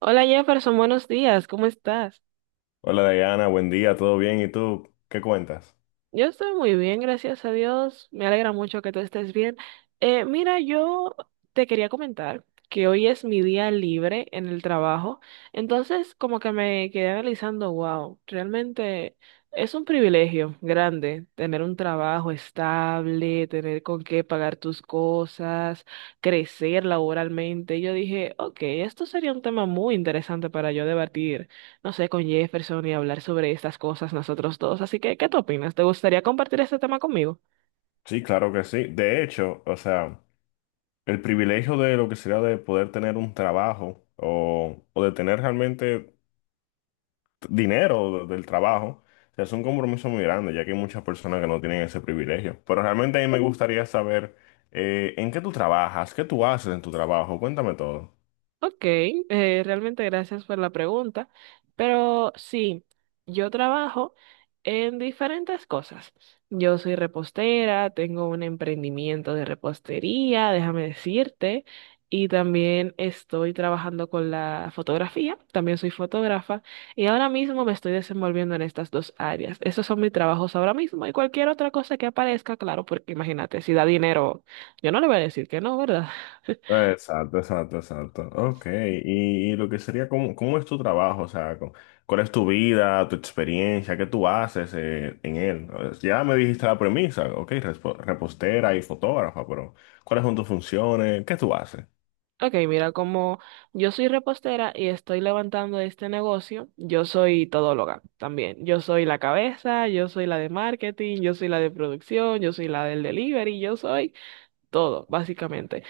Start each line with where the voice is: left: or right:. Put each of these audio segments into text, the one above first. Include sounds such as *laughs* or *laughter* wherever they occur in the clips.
right: Hola Jefferson, buenos días, ¿cómo estás?
left: Hola Diana, buen día, ¿todo bien? ¿Y tú qué cuentas?
right: Yo estoy muy bien, gracias a Dios. Me alegra mucho que tú estés bien. Mira, yo te quería comentar que hoy es mi día libre en el trabajo, entonces como que me quedé analizando, wow, realmente es un privilegio grande tener un trabajo estable, tener con qué pagar tus cosas, crecer laboralmente. Yo dije, ok, esto sería un tema muy interesante para yo debatir no sé, con Jefferson y hablar sobre estas cosas nosotros dos. Así que, ¿qué tú opinas? ¿Te gustaría compartir este tema conmigo?
left: Sí, claro que sí. De hecho, o sea, el privilegio de lo que sería de poder tener un trabajo o de tener realmente dinero del trabajo, o sea, es un compromiso muy grande, ya que hay muchas personas que no tienen ese privilegio. Pero realmente a mí me gustaría saber en qué tú trabajas, qué tú haces en tu trabajo, cuéntame todo.
right: Ok, realmente gracias por la pregunta, pero sí, yo trabajo en diferentes cosas. Yo soy repostera, tengo un emprendimiento de repostería, déjame decirte, y también estoy trabajando con la fotografía, también soy fotógrafa, y ahora mismo me estoy desenvolviendo en estas dos áreas. Esos son mis trabajos ahora mismo y cualquier otra cosa que aparezca, claro, porque imagínate, si da dinero, yo no le voy a decir que no, ¿verdad?
left: Exacto, exacto, exacto. Ok, y lo que sería, ¿cómo, cómo es tu trabajo? O sea, ¿cuál es tu vida, tu experiencia? ¿Qué tú haces en él? Ya me dijiste la premisa, ok, repostera y fotógrafa, pero ¿cuáles son tus funciones? ¿Qué tú haces?
right: Ok, mira, como yo soy repostera y estoy levantando este negocio, yo soy todóloga también. Yo soy la cabeza, yo soy la de marketing, yo soy la de producción, yo soy la del delivery, yo soy todo, básicamente.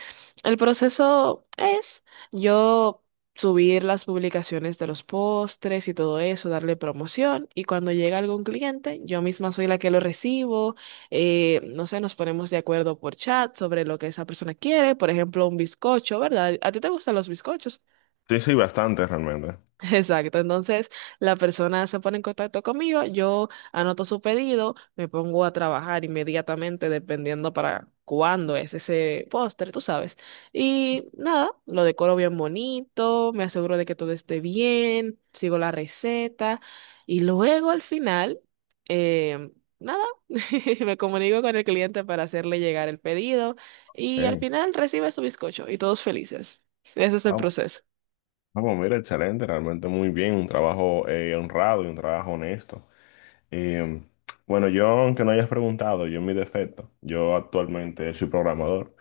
right: El proceso es yo subir las publicaciones de los postres y todo eso, darle promoción y cuando llega algún cliente, yo misma soy la que lo recibo, no sé, nos ponemos de acuerdo por chat sobre lo que esa persona quiere, por ejemplo, un bizcocho, ¿verdad? ¿A ti te gustan los bizcochos?
left: Sí, sí, bastante realmente.
right: Exacto, entonces la persona se pone en contacto conmigo, yo anoto su pedido, me pongo a trabajar inmediatamente dependiendo para cuándo es ese póster, tú sabes. Y nada, lo decoro bien bonito, me aseguro de que todo esté bien, sigo la receta y luego al final, eh, nada, *laughs* me comunico con el cliente para hacerle llegar el pedido y al
left: Ok.
right: final recibe su bizcocho y todos felices. Ese es el
left: Ah, bu-
right: proceso.
left: ah, bueno, mira, excelente, realmente muy bien, un trabajo honrado y un trabajo honesto. Y bueno, yo, aunque no hayas preguntado, yo en mi defecto, yo actualmente soy programador.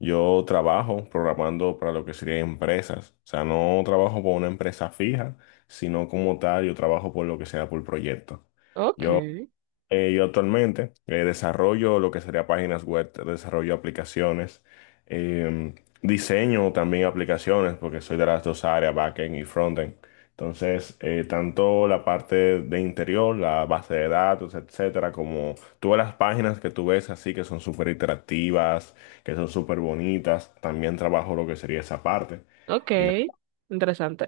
left: Yo trabajo programando para lo que serían empresas. O sea, no trabajo por una empresa fija, sino como tal, yo trabajo por lo que sea por proyecto. Yo
right: Ok.
left: yo actualmente desarrollo lo que sería páginas web, desarrollo aplicaciones, eh, diseño también aplicaciones, porque soy de las dos áreas, backend y frontend. Entonces, tanto la parte de interior, la base de datos, etcétera, como todas las páginas que tú ves así que son súper interactivas, que son súper bonitas, también trabajo lo que sería esa parte.
right: Ok, interesante.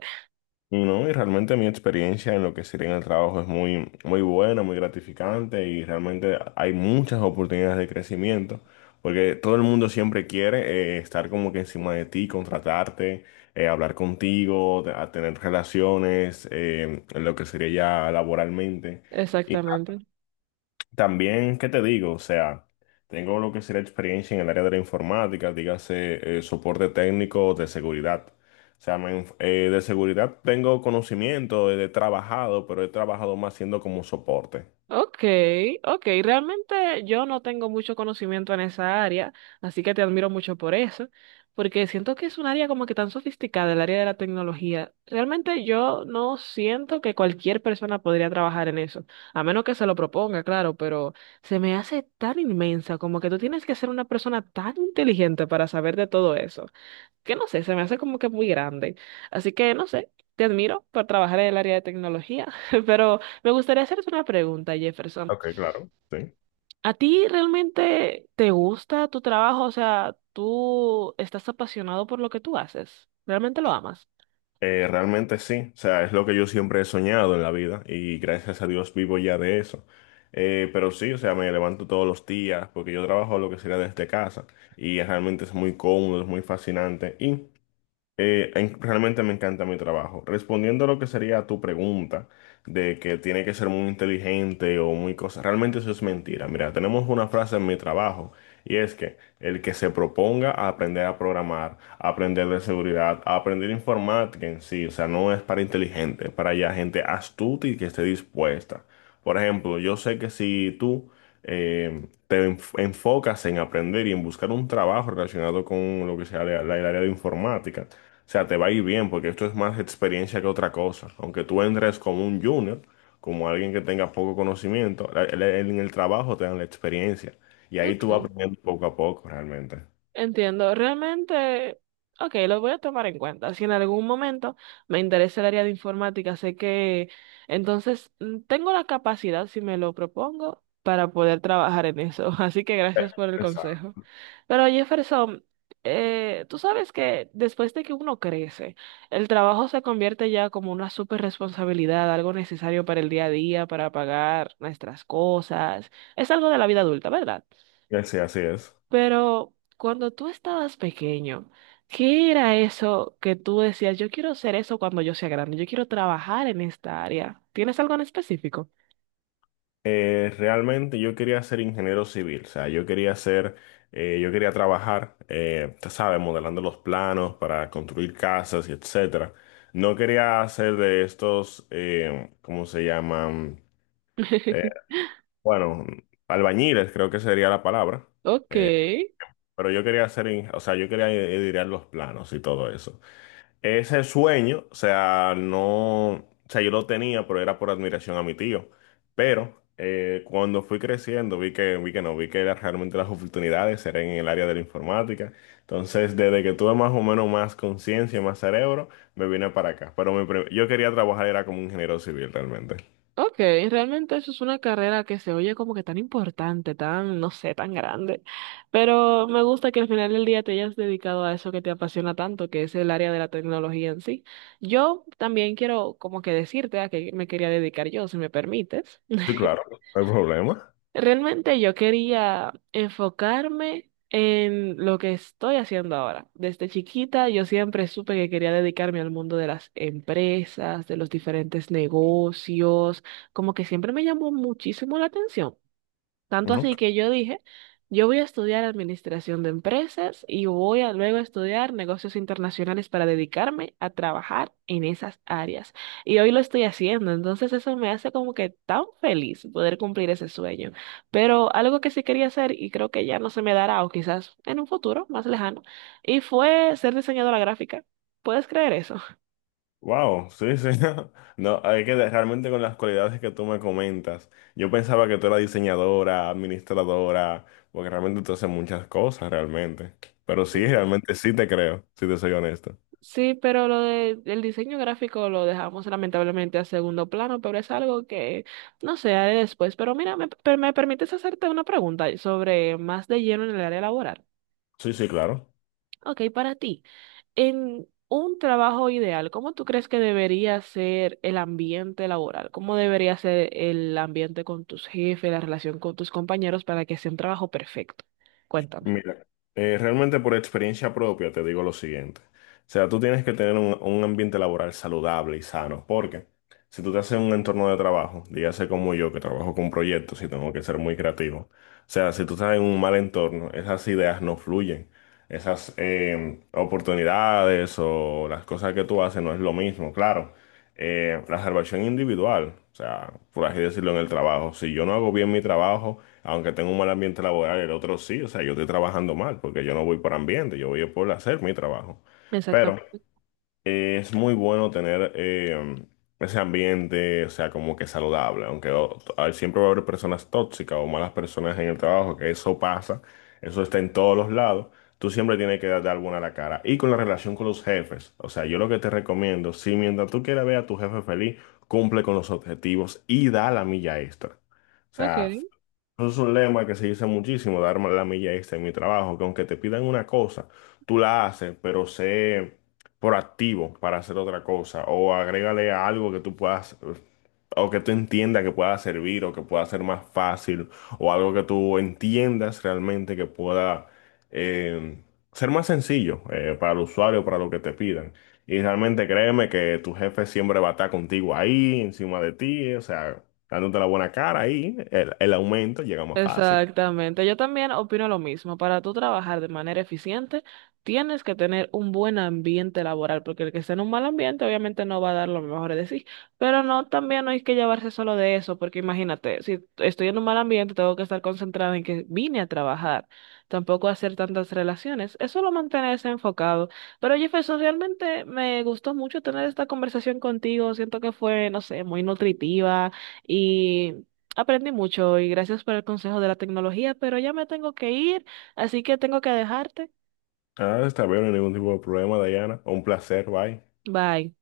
left: Y no, y realmente mi experiencia en lo que sería en el trabajo es muy, muy buena, muy gratificante y realmente hay muchas oportunidades de crecimiento, porque todo el mundo siempre quiere estar como que encima de ti, contratarte, hablar contigo, a tener relaciones, en lo que sería ya laboralmente.
right: Exactamente.
left: También, ¿qué te digo? O sea, tengo lo que sería experiencia en el área de la informática, dígase soporte técnico de seguridad. O sea, de seguridad tengo conocimiento, he trabajado, pero he trabajado más siendo como soporte.
right: Ok, ok. Realmente yo no tengo mucho conocimiento en esa área, así que te admiro mucho por eso, porque siento que es un área como que tan sofisticada, el área de la tecnología. Realmente yo no siento que cualquier persona podría trabajar en eso, a menos que se lo proponga, claro, pero se me hace tan inmensa, como que tú tienes que ser una persona tan inteligente para saber de todo eso, que no sé, se me hace como que muy grande. Así que no sé, te admiro por trabajar en el área de tecnología, *laughs* pero me gustaría hacerte una pregunta, Jefferson.
left: Ok, claro. Sí.
right: ¿A ti realmente te gusta tu trabajo? O sea, ¿tú estás apasionado por lo que tú haces? ¿Realmente lo amas?
left: Realmente sí. O sea, es lo que yo siempre he soñado en la vida y gracias a Dios vivo ya de eso. Pero sí, o sea, me levanto todos los días porque yo trabajo lo que sería desde casa y realmente es muy cómodo, es muy fascinante. Realmente me encanta mi trabajo. Respondiendo a lo que sería tu pregunta de que tiene que ser muy inteligente o muy cosa, realmente eso es mentira. Mira, tenemos una frase en mi trabajo y es que el que se proponga a aprender a programar, a aprender de seguridad, a aprender informática en sí, o sea, no es para inteligente, es para ya gente astuta y que esté dispuesta. Por ejemplo, yo sé que si tú enfocas en aprender y en buscar un trabajo relacionado con lo que sea el área de informática, o sea, te va a ir bien porque esto es más experiencia que otra cosa. Aunque tú entres como un junior, como alguien que tenga poco conocimiento, en el trabajo te dan la experiencia. Y ahí
right: Ok.
left: tú vas aprendiendo poco a poco realmente.
right: Entiendo, realmente, ok, lo voy a tomar en cuenta. Si en algún momento me interesa el área de informática, sé que entonces tengo la capacidad, si me lo propongo, para poder trabajar en eso. *laughs* Así que
left: Eh,
right: gracias por el
left: Exacto.
right: consejo. Pero Jefferson, tú sabes que después de que uno crece, el trabajo se convierte ya como una super responsabilidad, algo necesario para el día a día, para pagar nuestras cosas. Es algo de la vida adulta, ¿verdad?
left: Sí, así es.
right: Pero cuando tú estabas pequeño, ¿qué era eso que tú decías, yo quiero ser eso cuando yo sea grande, yo quiero trabajar en esta área? ¿Tienes algo en específico?
left: Realmente yo quería ser ingeniero civil, o sea, yo quería ser, yo quería trabajar, tú sabes, modelando los planos para construir casas y etcétera. No quería hacer de estos, ¿cómo se llaman? Eh,
right: *laughs*
left: Bueno, albañiles creo que sería la palabra.
right: Ok,
left: Eh, pero yo quería hacer, o sea, yo quería editar los planos y todo eso. Ese sueño, o sea, no, o sea, yo lo tenía, pero era por admiración a mi tío. Pero cuando fui creciendo, vi que no, vi que era realmente las oportunidades eran en el área de la informática. Entonces, desde que tuve más o menos más conciencia y más cerebro, me vine para acá. Pero mi pre, yo quería trabajar, era como ingeniero civil realmente.
right: ok, realmente eso es una carrera que se oye como que tan importante, tan, no sé, tan grande, pero me gusta que al final del día te hayas dedicado a eso que te apasiona tanto, que es el área de la tecnología en sí. Yo también quiero como que decirte a qué me quería dedicar yo, si me permites.
left: Sí, claro,
right: *laughs*
left: no hay problema.
right: Realmente yo quería enfocarme en lo que estoy haciendo ahora. Desde chiquita yo siempre supe que quería dedicarme al mundo de las empresas, de los diferentes negocios, como que siempre me llamó muchísimo la atención. Tanto así que yo dije, yo voy a estudiar administración de empresas y voy a luego estudiar negocios internacionales para dedicarme a trabajar en esas áreas. Y hoy lo estoy haciendo, entonces eso me hace como que tan feliz poder cumplir ese sueño. Pero algo que sí quería hacer y creo que ya no se me dará o quizás en un futuro más lejano, y fue ser diseñadora gráfica. ¿Puedes creer eso?
left: Wow, sí, sí. *laughs* No, hay que realmente con las cualidades que tú me comentas. Yo pensaba que tú eras diseñadora, administradora, porque realmente tú haces muchas cosas realmente. Pero sí,
right: Sí.
left: realmente sí te creo, si te soy honesto.
right: Sí, pero lo de, el diseño gráfico lo dejamos lamentablemente a segundo plano, pero es algo que no sé, haré después. Pero mira, me, me permites hacerte una pregunta sobre más de lleno en el área laboral.
left: Sí, sí, claro.
right: Ok, para ti, en un trabajo ideal, ¿cómo tú crees que debería ser el ambiente laboral? ¿Cómo debería ser el ambiente con tus jefes, la relación con tus compañeros para que sea un trabajo perfecto? Cuéntame.
left: Mira, realmente por experiencia propia te digo lo siguiente. O sea, tú tienes que tener un ambiente laboral saludable y sano, porque si tú te haces un entorno de trabajo, dígase como yo que trabajo con proyectos y tengo que ser muy creativo, o sea, si tú estás en un mal entorno, esas ideas no fluyen, esas oportunidades o las cosas que tú haces no es lo mismo, claro la salvación individual, o sea, por así decirlo, en el trabajo. Si yo no hago bien mi trabajo, aunque tenga un mal ambiente laboral, el otro sí, o sea, yo estoy trabajando mal, porque yo no voy por ambiente, yo voy por hacer mi trabajo. Pero
right: Exactamente.
left: es muy bueno tener ese ambiente, o sea, como que saludable, aunque siempre va a haber personas tóxicas o malas personas en el trabajo, que eso pasa, eso está en todos los lados. Tú siempre tienes que dar buena la cara. Y con la relación con los jefes, o sea, yo lo que te recomiendo, si mientras tú quieras ver a tu jefe feliz, cumple con los objetivos y da la milla extra. O
right: Ok.
left: sea, eso es un lema que se dice muchísimo, dar la milla extra en mi trabajo, que aunque te pidan una cosa, tú la haces, pero sé proactivo para hacer otra cosa, o agrégale algo que tú puedas, o que tú entiendas que pueda servir, o que pueda ser más fácil, o algo que tú entiendas realmente que pueda eh, ser más sencillo para el usuario, para lo que te pidan. Y realmente créeme que tu jefe siempre va a estar contigo ahí, encima de ti, o sea dándote la buena cara ahí, el aumento llega más fácil.
right: Exactamente. Yo también opino lo mismo. Para tú trabajar de manera eficiente, tienes que tener un buen ambiente laboral, porque el que está en un mal ambiente obviamente no va a dar lo mejor de sí. Pero no, también no hay que llevarse solo de eso, porque imagínate, si estoy en un mal ambiente, tengo que estar concentrada en que vine a trabajar, tampoco hacer tantas relaciones. Es solo mantenerse enfocado. Pero Jefferson, realmente me gustó mucho tener esta conversación contigo. Siento que fue, no sé, muy nutritiva. Y aprendí mucho y gracias por el consejo de la tecnología, pero ya me tengo que ir, así que tengo que dejarte.
left: Ah, está bien, no hay ningún tipo de problema, Diana. Un placer, bye.
right: Bye.